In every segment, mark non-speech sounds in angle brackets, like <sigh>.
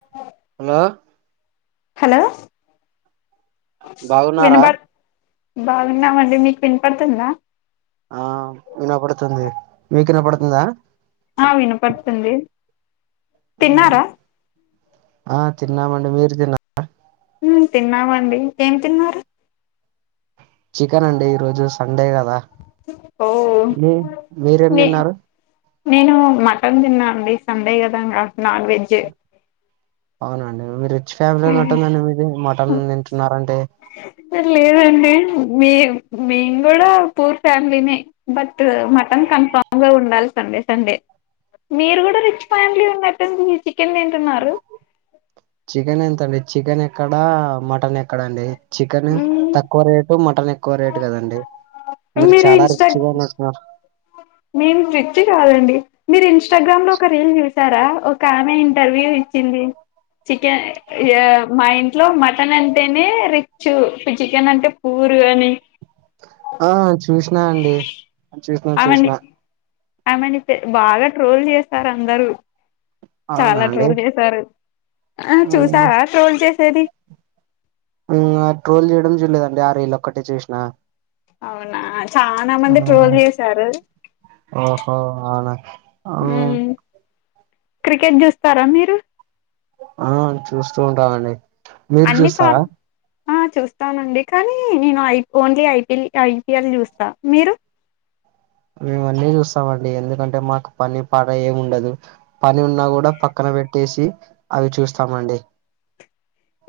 నువ్వే hello hello బాగున్నారా వినబడ్ బాగున్నామండి మీక్ వినపడ్తుందా ఆ వినపడుతుంది మీక్ ఇనపడుతుందా ఆ వినపడ్తుంది ఉమ్ ఆ తిన్నామండి మీర్ తిన్న ఉమ్ తిన్నామండి, ఏం తిన్నారు. చికెన్ అండి ఈ రోజు సండే గదా, ఓ మీ మీరేం నే దిన్నారు. నేను మటన్ తిన్నాఅండి సండే గదా ఇంగ నాన్వెజ్ అవునాఅండి మీరు రిచ్ ఫ్యామిలీ ఉన్నట్టు ఉందండి, మీరు మటన్ తింటున్న రంటే లేదండి మే మేము గుడా పూర్ ఫ్యామిలీనే బట్ మటన్ కన్ఫామ్ గా ఉండాల్సిందే సండే మీర్ గుడా రిచ్ ఫ్యామిలీ ఉన్నట్టుంది మీర్ చికెన్ దిన్ చికెన్ ఎంతండి చికెన్ ఎక్కడా, మటన్ ఎక్కడ్అండి. చికెన్ మ్ తక్కువ రేటు మటన్ ఎక్కువ రేటు కదండి, మీరు చాలా రిచ్గా ఉన్నట్టు ఉన్నార్ మేము రిచ్ కాదండి మీరు ఇన్స్టాగ్రామ్ లో ఒక రీల్ చూసారా, ఒక ఆమె ఇంటర్వ్యూ ఇచ్చింది. చికెన్ ఏ మా ఇంట్లో మటన్ అంటేనే రిచ్ ఇప్పు చికెన్ అంటే పూరుఅని ఆ చూసినాఅండి చూసినా, చూసినా ఆమెనితే బాగా ట్రోల్ జేస్తార్ అందరు అవునా చాలా అండి ట్రోల్ జేసారు, ఆ ఉమ్, చూసారా ట్రోల్ చేసేది. ఉమ్ ఆ ట్రోల్ చేయడం చూడలేదండి, ఆ రీల్ ఒక్కటే చూసినా. అవునా, చానా మంది ట్రోల్ జేసారు. ఓహో అవునా ఉమ్ మ్మ్. క్రికెట్ జుస్తారా మీరు ఆ చూస్తూ ఉంటానండి అన్ని సారు ఆ చూస్తానండి కానీ నేను I only I P L I P L జూస్తా మీరు మేము అన్నీ చూస్తామండి, ఎందుకంటే మాకు పని, పాట ఏం ఉండదు. పని ఉన్నా గుడా పక్కన బెట్టేసి అవి చూస్తామండి.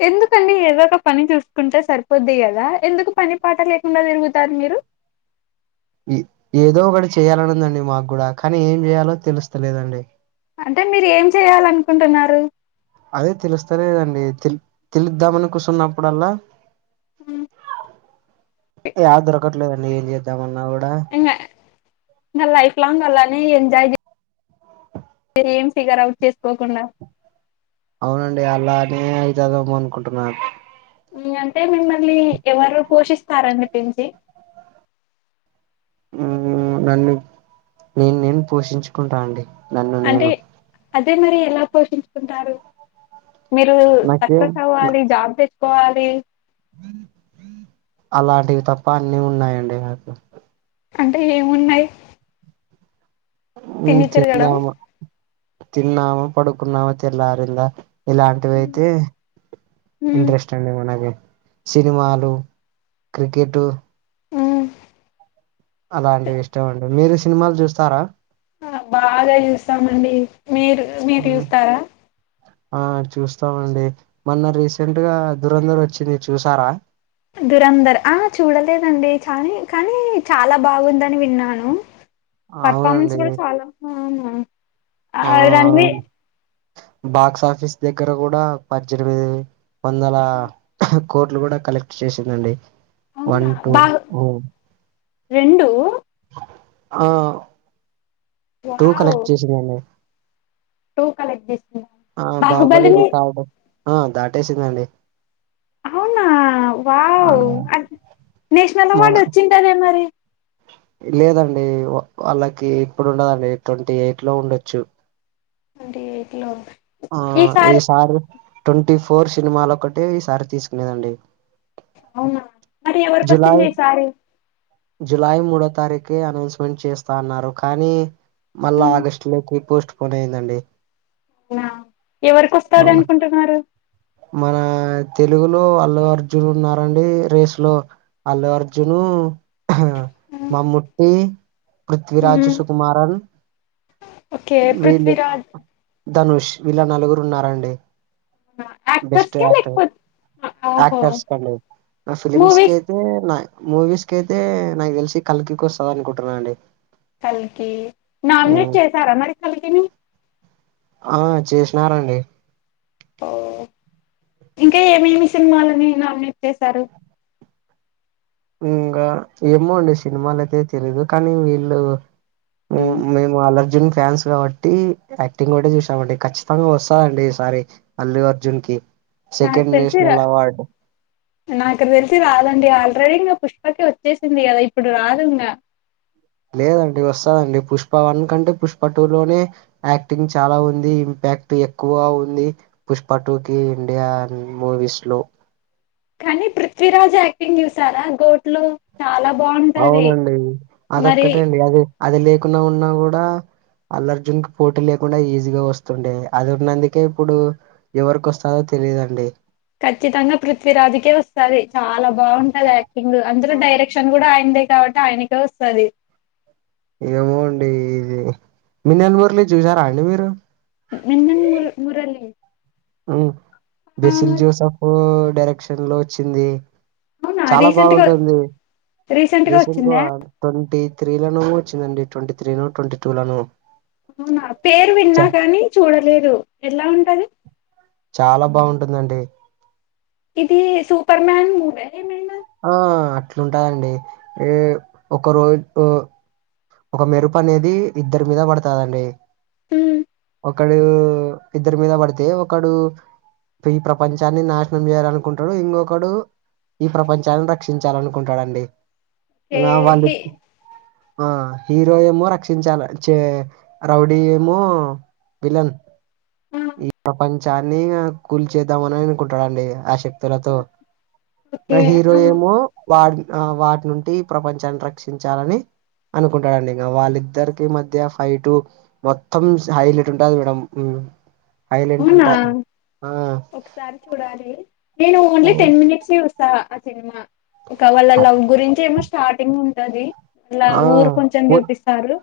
ఎందుకండి ఏదో ఒక పని చూసుకుంటే సరిపోద్ది గదా, ఎందుకు పని పాట లేకుండా తిరుగుతారు మీరు. ఇ ఏదో ఒకటి చేయాలని ఉందండి మాకు గుడ, కానీ ఏం చేయాలో తెలుస్తలేదండి. అంటే మీర్ ఏం చెయాలనుకుంటున్నారు. అదే తెలుస్తాలేదండి, తెల్ తెలుద్దామని కుసున్నప్పుడల్లా హ్మ్. యాద్ దొరకట్లేదు అండి, ఏం చేద్దాంమన్నాగుడా. ఇంగ ఇంగ లైఫ్ లాంగ్ అలానే ఎంజాయ్ జేయ్ మీర్ ఏం ఫిగర్ అవుట్ చేస్కోకుండా అవునండి అలానే అవుతదేమో అనుకుంటున్నా. ఇంగ అంటే మిమ్మల్ని ఎవరు పోషిస్తారండి పెంచి ఉమ్మ్ నన్ను నేన్, నేన్ పోషించుకుంటా అండి. నన్ను అంటే నేను అదే మరి ఎలా పోషించుకుంటారు మీరు సక్సెస్ నాకేం అవ్వాలి జాబ్ తెచ్చుకోవాలి అలాంటివి తప్ప అన్నీ ఉన్నాయండి మాకు అంటే ఏమున్నాయి మీరు తిని తిరగడం చెప్పి తిన్నమా పడుకున్నామా తెల్లారిందా ఇలాంటివి హ్మ్. అయితే హ్మ్. ఇంట్రెస్ట్ డి మనకి సినిమాలు క్రికెట్ ఉ అలాంటివి ఇష్టం అండి మీరు సినిమాలు చూస్తారా బాగా చూస్తామండి మీరు మీరు ఉమ్, చూస్తారా ఆ చూస్తామండి మొన్న రీసెంట్ గా దూరేందర్ వచ్చింది చూసారా దురంధర్ ఆ చూడలేదండి చా కానీ చాలా బాగుందని విన్నాను పర్ఫామెన్స్ అవునండి కూడా చాలా అవునా ఆ రన్వి బాక్సఫీస్ దగ్గర కూడా పద్దెనిమిది వందల కోట్లు కూడా కలెక్ట్ చేసిందండి వన్ అవునా టూ బాహు రెండు ఆ టూ వావ్ కలెక్ట్ చేసిందండి టూ కలెక్ట్ చేసిందా ఆ బాహుబలి బాహుబలిని రికార్డ్ ఆ దాటేసిందండి అవునా ఆ వావ్ నేషనల్ మన అవార్డు వచ్చింటదే మరి లేదండి వాళ్ళకి ఇప్పుడు ఉండదండి ట్వంటీ ఎయిట్ లో ఉండొచ్చు ట్వంటీ ఎయిట్ లో ఆ ఈ ఈసారి సార్ ట్వంటీ ఫోర్ సినిమాలు ఒకటి ఈ సారి తీసుకునేదండి అవునా మరి జులై ఎవరికొచ్చింది ఈసారి జులై మూడో తారీఖే అనౌన్స్మెంట్ చేస్తా అన్నారు కానీ మళ్ళా ఉమ్, ఆగస్టు లోకి పోస్ట్ పోన్ అయ్యిందండి ఆ ఎవరికిస్తంది అవును. అనుకుంటున్నారు మన తెలుగులో అల్లు అర్జున్ ఉన్నారండి రేస్ లో అల్లు అర్జును మమ్ముటి పృథ్విరాజ్ ఉమ్, సుకుమారన్ ఓకే వీలు పృథ్వీరాజ్ ధనుష్ వీళ్ళ నలుగురు ఉన్నారండి ఆ బెస్ట్క్టర్ ఆక్టర్స్ కండి నా ఫిలిమ్స్ కి మూవీస్ అయితే నా మూవీస్ కి అయితే నాకు తెలిసి కల్కికి వస్తది అనుకుంటున్నా అండి కల్కి నామినేట్ ఉమ్, చేసారా మరి కల్కిని ఆ చేసినారండి ఓ ఇంకా ఏమేమి సినిమాలని నామినేట్ చేస్తారు ఇంకా ఏమో ఉండే సినిమాలు అయితే తెలీదు కానీ వీళ్ళు మ్మ్. మేము అల్లుఅర్జున్ ఫ్యాన్స్ కాబ ట్టి యాక్టింగ్ కూడా చూసామండి ఖచ్చితంగా వస్తందండి ఈ సారి అల్లు అర్జున్ కి నాకు సెకండ్ తెల్సీ రా నేషనల్ అవార్డ్ నాకు తెలిసి రాదండి ఆల్రెడీ ఇంగా పుష్పకి వచ్చేసింది కదా ఇప్పుడు రాదు ఇంగా లేదండి వస్తదండి పుష్ప వన్ కంటే పుష్ప టూ లోనే యాక్టింగ్ చాలా ఉంది ఇంపాక్ట్ ఎక్కువ ఉంది పుష్పటు కి ఇండియాన్ మూవీస్ లో కానీ పృథ్వీరాజ్ యాక్టింగ్ చూసారా గోట్ లో చాలా బాగుంది. అవునండి. అదొక్కటే అండి అది అది లేకున్నా ఉన్నా కూడా అల్లుఅర్జున్ కి పోటీ లేకుండా ఈజీగా వస్తుండే. అది ఉన్నందుకే ఇప్పుడు ఎవరికొస్తాదొ తెలిదండి. ఖచ్చితంగా పృథ్వీరాజుకే వస్తాది. చాలా బాగుంటది యాక్టింగ్, అందులో డైరెక్షన్ కూడా అయినదీ కాబట్టి అయనికే వస్తది. ఏమోఅండి. ఇది, <unintelligible> మి నెల ఊర్ళ చూసారా, అండి మీరు ఎ ము మురళి, బెసిల్ ఆ, జోసఫ్ డైరెక్షన్ లో వచ్చింది. అవునా చాలా రీసెంట్ గా బాగుంటుంది. రీసెంట్ గా రీసెంట్గా వచ్చిందా ట్వంటీ త్రీ లను వచ్చిందండి. ట్వంటీ త్రీను ట్వంటీ టూ లను అవునా, పేరువిన్నా కాని చూడలేదు. ఎలా ఉంటది. చాలా బాగుంటుందండి. ఇది సూపర్మాన్ మూవీ ఏమైనా ఆ అట్లుంటాదండి ఎ ఒక రోజు ఒక మెరుపు అనేది ఇద్దరి మీద పడుతదండి. హ్మ్మ్ ఒకడు ఇద్దరి మీద పడితే ఒకడు ఈ ప్రపంచాన్ని నాశనం చేయాలనుకుంటాడు. ఇంకొకడు, ఈ ప్రపంచాన్ని రక్షించాలనుకుంటాడండి. ఓకే వాళ్ళ హి ఆ హీరో ఏమో రక్షించాలి. చే రౌడీ ఏమో విలన్ ఆ ఈ ప్రపంచాన్ని కూల్ చేద్దామని అనుకుంటాడండి. ఆశక్తి తలతో, ఓకే నా హీరో ఆ ఏమో వాడి వాడి నుండి ప్రపంచాన్ని రక్షించాలని, అనుకుంటాడండి. ఇంక, వాళ్ళిద్దరికి మధ్య ఫైటు మొత్తం హైలైట్ ఉంటది. మేడమ్ అవునా ఒకసారిచూడాలి. నేను ఓన్లీ టెన్ మినిట్స్ ని వస్త ఆ సినిమా ఒక కవలల హై- లవ్ గురించి ఏమో స్టార్టింగ్ ఉంటది. అలా ఆ ఊరు కొంచెం వ చూపిస్తారు.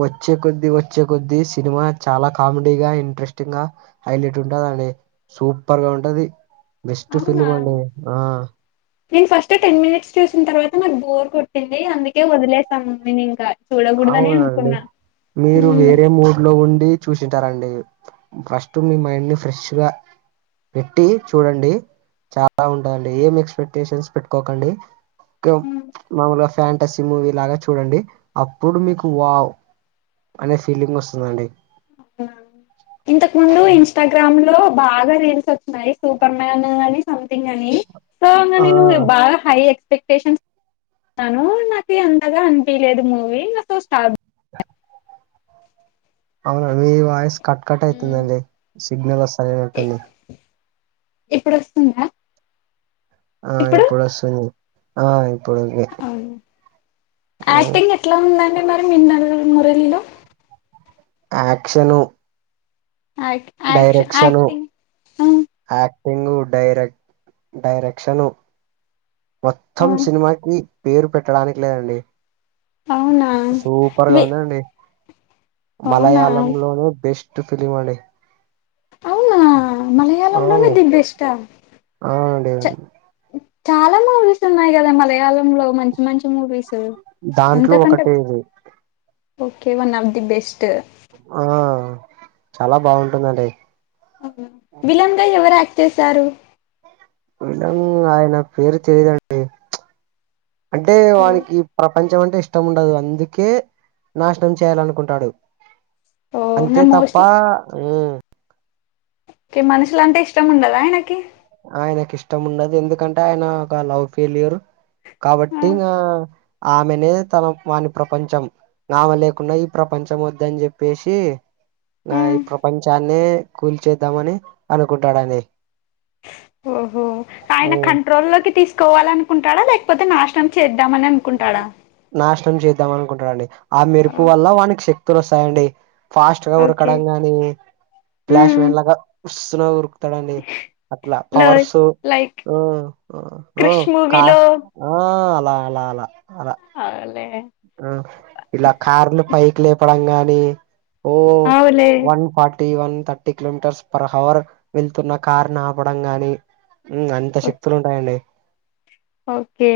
వచ్చే కొద్దిీ వచ్చే కొద్దీ సినిమా చాలా కామెడీ గా ఇంట్రెస్టింగ్ గా హైలైట్ ఉంటదండి. సూపర్ గా ఉంటది. బెస్ట్ అవునా ఫిలిం అండి ఆ నేను ఫస్ట్ టెన్ మినిట్స్ చూసిన తర్వాత నాకు బోర్ కొట్టింది అందుకే వదిలేసాం. మీని ఇంకా చూడకూడదనే అవునండి అనుకున్నా మీరు ఉమ్. వేరే మూడ్ లో ఉండి, చూసింటారండి. ఫస్ట్ మీ మైండ్ ని ఫ్రెష్ గా పెట్టి చూడండి. చాలా ఉంటుందిండి. ఏం ఎక్స్పెక్టేషన్స్ పెట్టుకోకండి మామలుగా ఫ్యాంటసీ మూవీ లాగా చూడండి. అప్పుడు మీకువావ్ అనే ఫీలింగ్ వస్తుందండి. హ ఇంతకు ముందు ఇ ఇన్స్టాగ్రామ్ లో బాగా రీల్స్ వస్తున్నాయి. సూపర్ మ్యాన్ అని సంథింగ్ అని సో అ ఆ నేను బాగా హై ఎక్స్పెక్టేషన్ తను నాకు ఎంతగా అనిపయలేదు. మూవీ నా స్టార్ట్ <unintelligible> అవున మీ వాయిస్ కట్ కట్ అయితుందండి సిగ్నల్ వస్త లేనట్టుంది ఇప్పుడు వస్తుందా ఆ ఇప్పుడు వస్తుంది ఆ ఇప్పుడు ఒకే అవును యాక్టింగ్ ఎట్లా ఉందండి మరి మిన్న మురళిలో యాక్షను ఆ డైరెక్షను యాక్టింగు డైరెక్ డైరెక్షను ఆ మొత్తం ఆ సినిమాకి పేరు పెట్టడానికి లేదండి అవునా సూపర్గా వి ఉందండి అవునా మలయాళంలోనే బెస్ట్ ఫిలిమ్ అండి అవునా అవును మలయాళంలోనే దీ బెస్ట అవునండి చ చాలా మూవీస్ ఉన్నాయి కదా మలయాళంలో మంచి మంచి మూవీస్ దాంట్లో అంతా కంటే ఒకటి ఇది okay one of the best ఆ చాలా బావుంటుందండి విలన్గా ఎవరు యాక్ట్ చేసారు విలన్ ఆయన పేరు తెలిదండి అంటే ఓ వానికి ప పంచం అంటే ఇష్టం ఉండదు అందుకే నాశనం చేయాలనుకుంటాడు ఓ నా అంతే తప్ప మోస్ట్లీ మ్ కి మనుషులంటే ఇష్టం ఉండదా ఆయనకి ఆయనకి ఇష్టం ఉండదు ఎందుకంటే ఆయన ఒక లవ్ ఫెయిల్యూర్ ఆ, కాబట్టి నా ఆమెనే తన వాని ప్రపంచం ఆమె లేకున్నా ఈ ప్రపంచం వద్దని చెప్పేసి ఆ. ఈ ప్రపంచాన్ని కూల్చేద్దామని అనుకుంటాడని ఓహో ఆయన మ్మ్ కంట్రోల్లోకి తీసుకోవాలనుకుంటాడా లేకపోతే నాశనం చేద్దామని అనుకుంటాడా నాశనం చేద్దాం అనుకుంటాడండి ఆ ఓ, మెరుపు వల్ల వానికి శక్తులు వస్తాయండి ఫాస్ట్గా ఓకే ఉరకడం గాని మ్మ్. ఫ్లాష్మాన్ లాగా ఉస్సున ఉరు స్తాడండి అట్లా లో పవర్సు లైక్ హ్మ్ హ్మ్ క్రిష్ కా మూవీలో ఆహ్ అల అల అల అల ఆలే ఆ ఇలా కార్లు పైక్ లేపడం గానీ ఓ అవులే వన్ ఫార్ట్ టివన్ థర్టీ కిలోమీటర్స్ పర్ అవర్ వెళ్తున్న కార్ని ఆపడం గాని మ్ అంత శక్తులు ఉంటాయండి ఓకే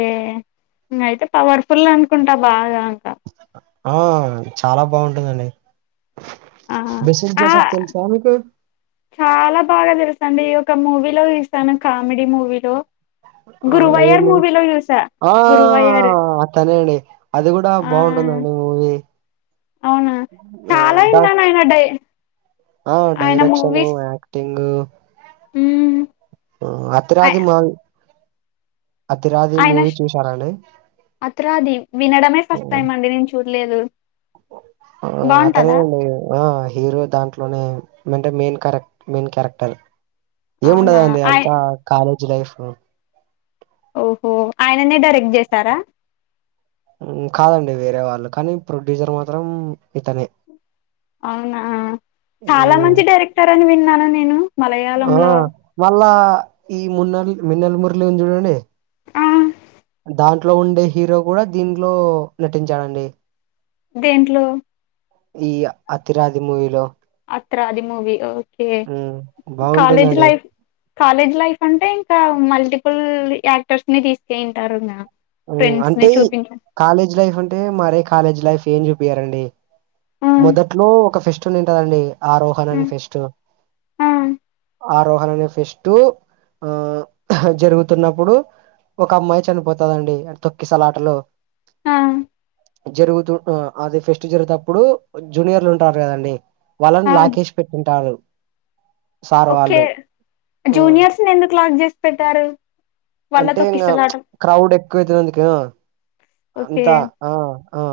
అయితే పవర్ఫుల్ అనుకుంటా బాగా ఇంకా ఆ చాలా బావుంటుందండి ఆ ఆ మేసేజేసావ్ తెలుసా మీకు చాలా బాగా తెలుసండి ఒక మూవీలో చుశాను కామెడీ మూవీలో ఆ గురువయ్యర్ ఏమో మూవీలో చూసా ఆ గురువయ్యర్ అతనే అండి అది గూడా ఆ బావుంటుందండి మూవీ ఆ ద అయినాడయ్యి ఆ డైరెక్షన్ యక్టింగు ఉమ్ అత్రది మా అతిరాది ఆయన మూవీ చూసారాండి అత్రది వినడమే ఫస్ట్ టైం అండి నేను చూడ్లేదు అతనే ఉండ ఆ హీరో దాంట్లోనే అంటే మెయిన్ క్యారెక్ మెయిన్ క్యారెక్టర్ అవునా ఏముండదండి ఆయ అంతా కాలేజ్ లైఫ్ ఓహో ఆయననే డైరెక్ట్ చేశారా ఉం కాదండి వేరే వాళ్ళు కానీ ప్రొడ్యూసర్ మాత్రం ఇతనే అవునా చాలా ఉమ్, మంచి డైరెక్టర్ అని విన్నాను నేను ఆ మలయాళంలో మళ్ళా ఈ మున్నెలు మిన్నెల మురళంది చూడండి ఆ దాంట్లో ఉండే హీరో కూడా దీంట్లో నటించాడండి దేంట్లో ఈ అతిరాది మూవీలో అతిరాది మూవి ఓకే ఉమ్ కాలేజ్ బాగుంటుందండి లైఫ్ కాలేజ్ లైఫ్ అంటే ఇంకా మల్టిపుల్ యాక్టర్స్ ని తీసుకె ఉంటారు ఉం అంటే కాలేజ్ లైఫ్ అంటే మరే కాలేజ్ లైఫ్ ఏం చూపియరండీ ఆ మొదట్లో ఒక ఫెస్టి ఉండి ఉంటాదండి ఆరోహణని ఫెస్ట్ ఆ ఆరోహణ అనే ఫెస్ట్ ఆ జరుగుతున్నప్పుడు ఒక అమ్మాయి చనిపోతదండి ఆడ తొక్కిసలాటలో ఆ జరుగుతు అది ఫెస్ట్ జరుగుతేప్పుడు జూనియర్లు ఉంటారు కదండి వాళ్ళని ఆ లాకేసి పెట్టింటారు సార్ ఓకే వాళ్ళు ఆ, జూనియర్స్ ని ఎందు లాక్ చేసి పెట్టారు అంటే వాళ్ళతో ఇంగా కిసలాట క్రౌడ్ ఎక్కువైతుంది అందుక ఓకే అంతా ఆ ఆ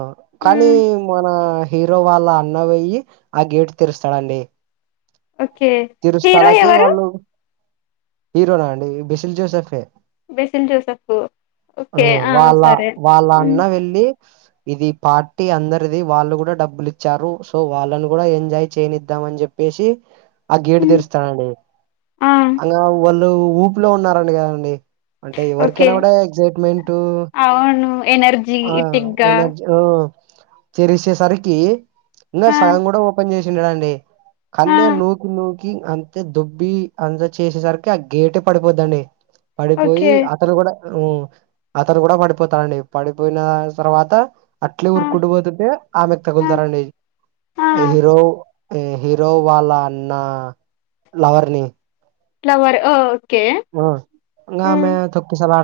కానీ మ్ మన హీరో వాళ్ళ అన్న పోయ్యి ఆ గేట్ తే రుస్తాడండి ఓకే తిరు హీరో స్థలకి ఎవరు వాళ్ళు హీరోనా అండి బిసిల్ జోసెఫే బెసిల్ జోసఫ్ ఆ ఓకే వాళ్ళ సరే వాళ్ళ మ్ అన్న వెళ్ళి ఇది పార్టీ అందరిది వాళ్ళు గూడా డబ్బులు ఇచ్చారు సో వాళ్ళను గూడా ఎంజాయ్ చేయనిద్దాంమని చెప్పి చెప్పేసి ఆ గేటు మ్ తెరుస్తానండి ఆ అంగ వాళ్ళు ఊపిలో ఉన్నారండి కదండి అంటే ఓకే ఎవరికైనా కూడా ఎగ్జట్ట్మెంట్ అవును ఆ ఎనర్జీటిక్ గా ఎనర్జ ఓ చేరిసేసరికి ఇంకా ఆ సగం కూడా ఓపెన్ చేసిండాడండి కన్నే ఆ నూకి నూకి అంతే దొబ్బి అంతా చేసేసరికి ఆ గేటే పడిపోద్దండి ఓకే పడిపోయి అతను కూడా ఉం అతను కూడా పడిపోతాడండి పడిపోయిన తర్వాత అట్లే ఆ ఉరుకుంట పోతుంటే ఆమెకు ఆ తగులుతరండి ఆ హీరో హీరో వాళ్ళ అన్న లవర్ ని లవర్ ఓ ఆ ఇంగ ఆమె తొక్కిశాలటలో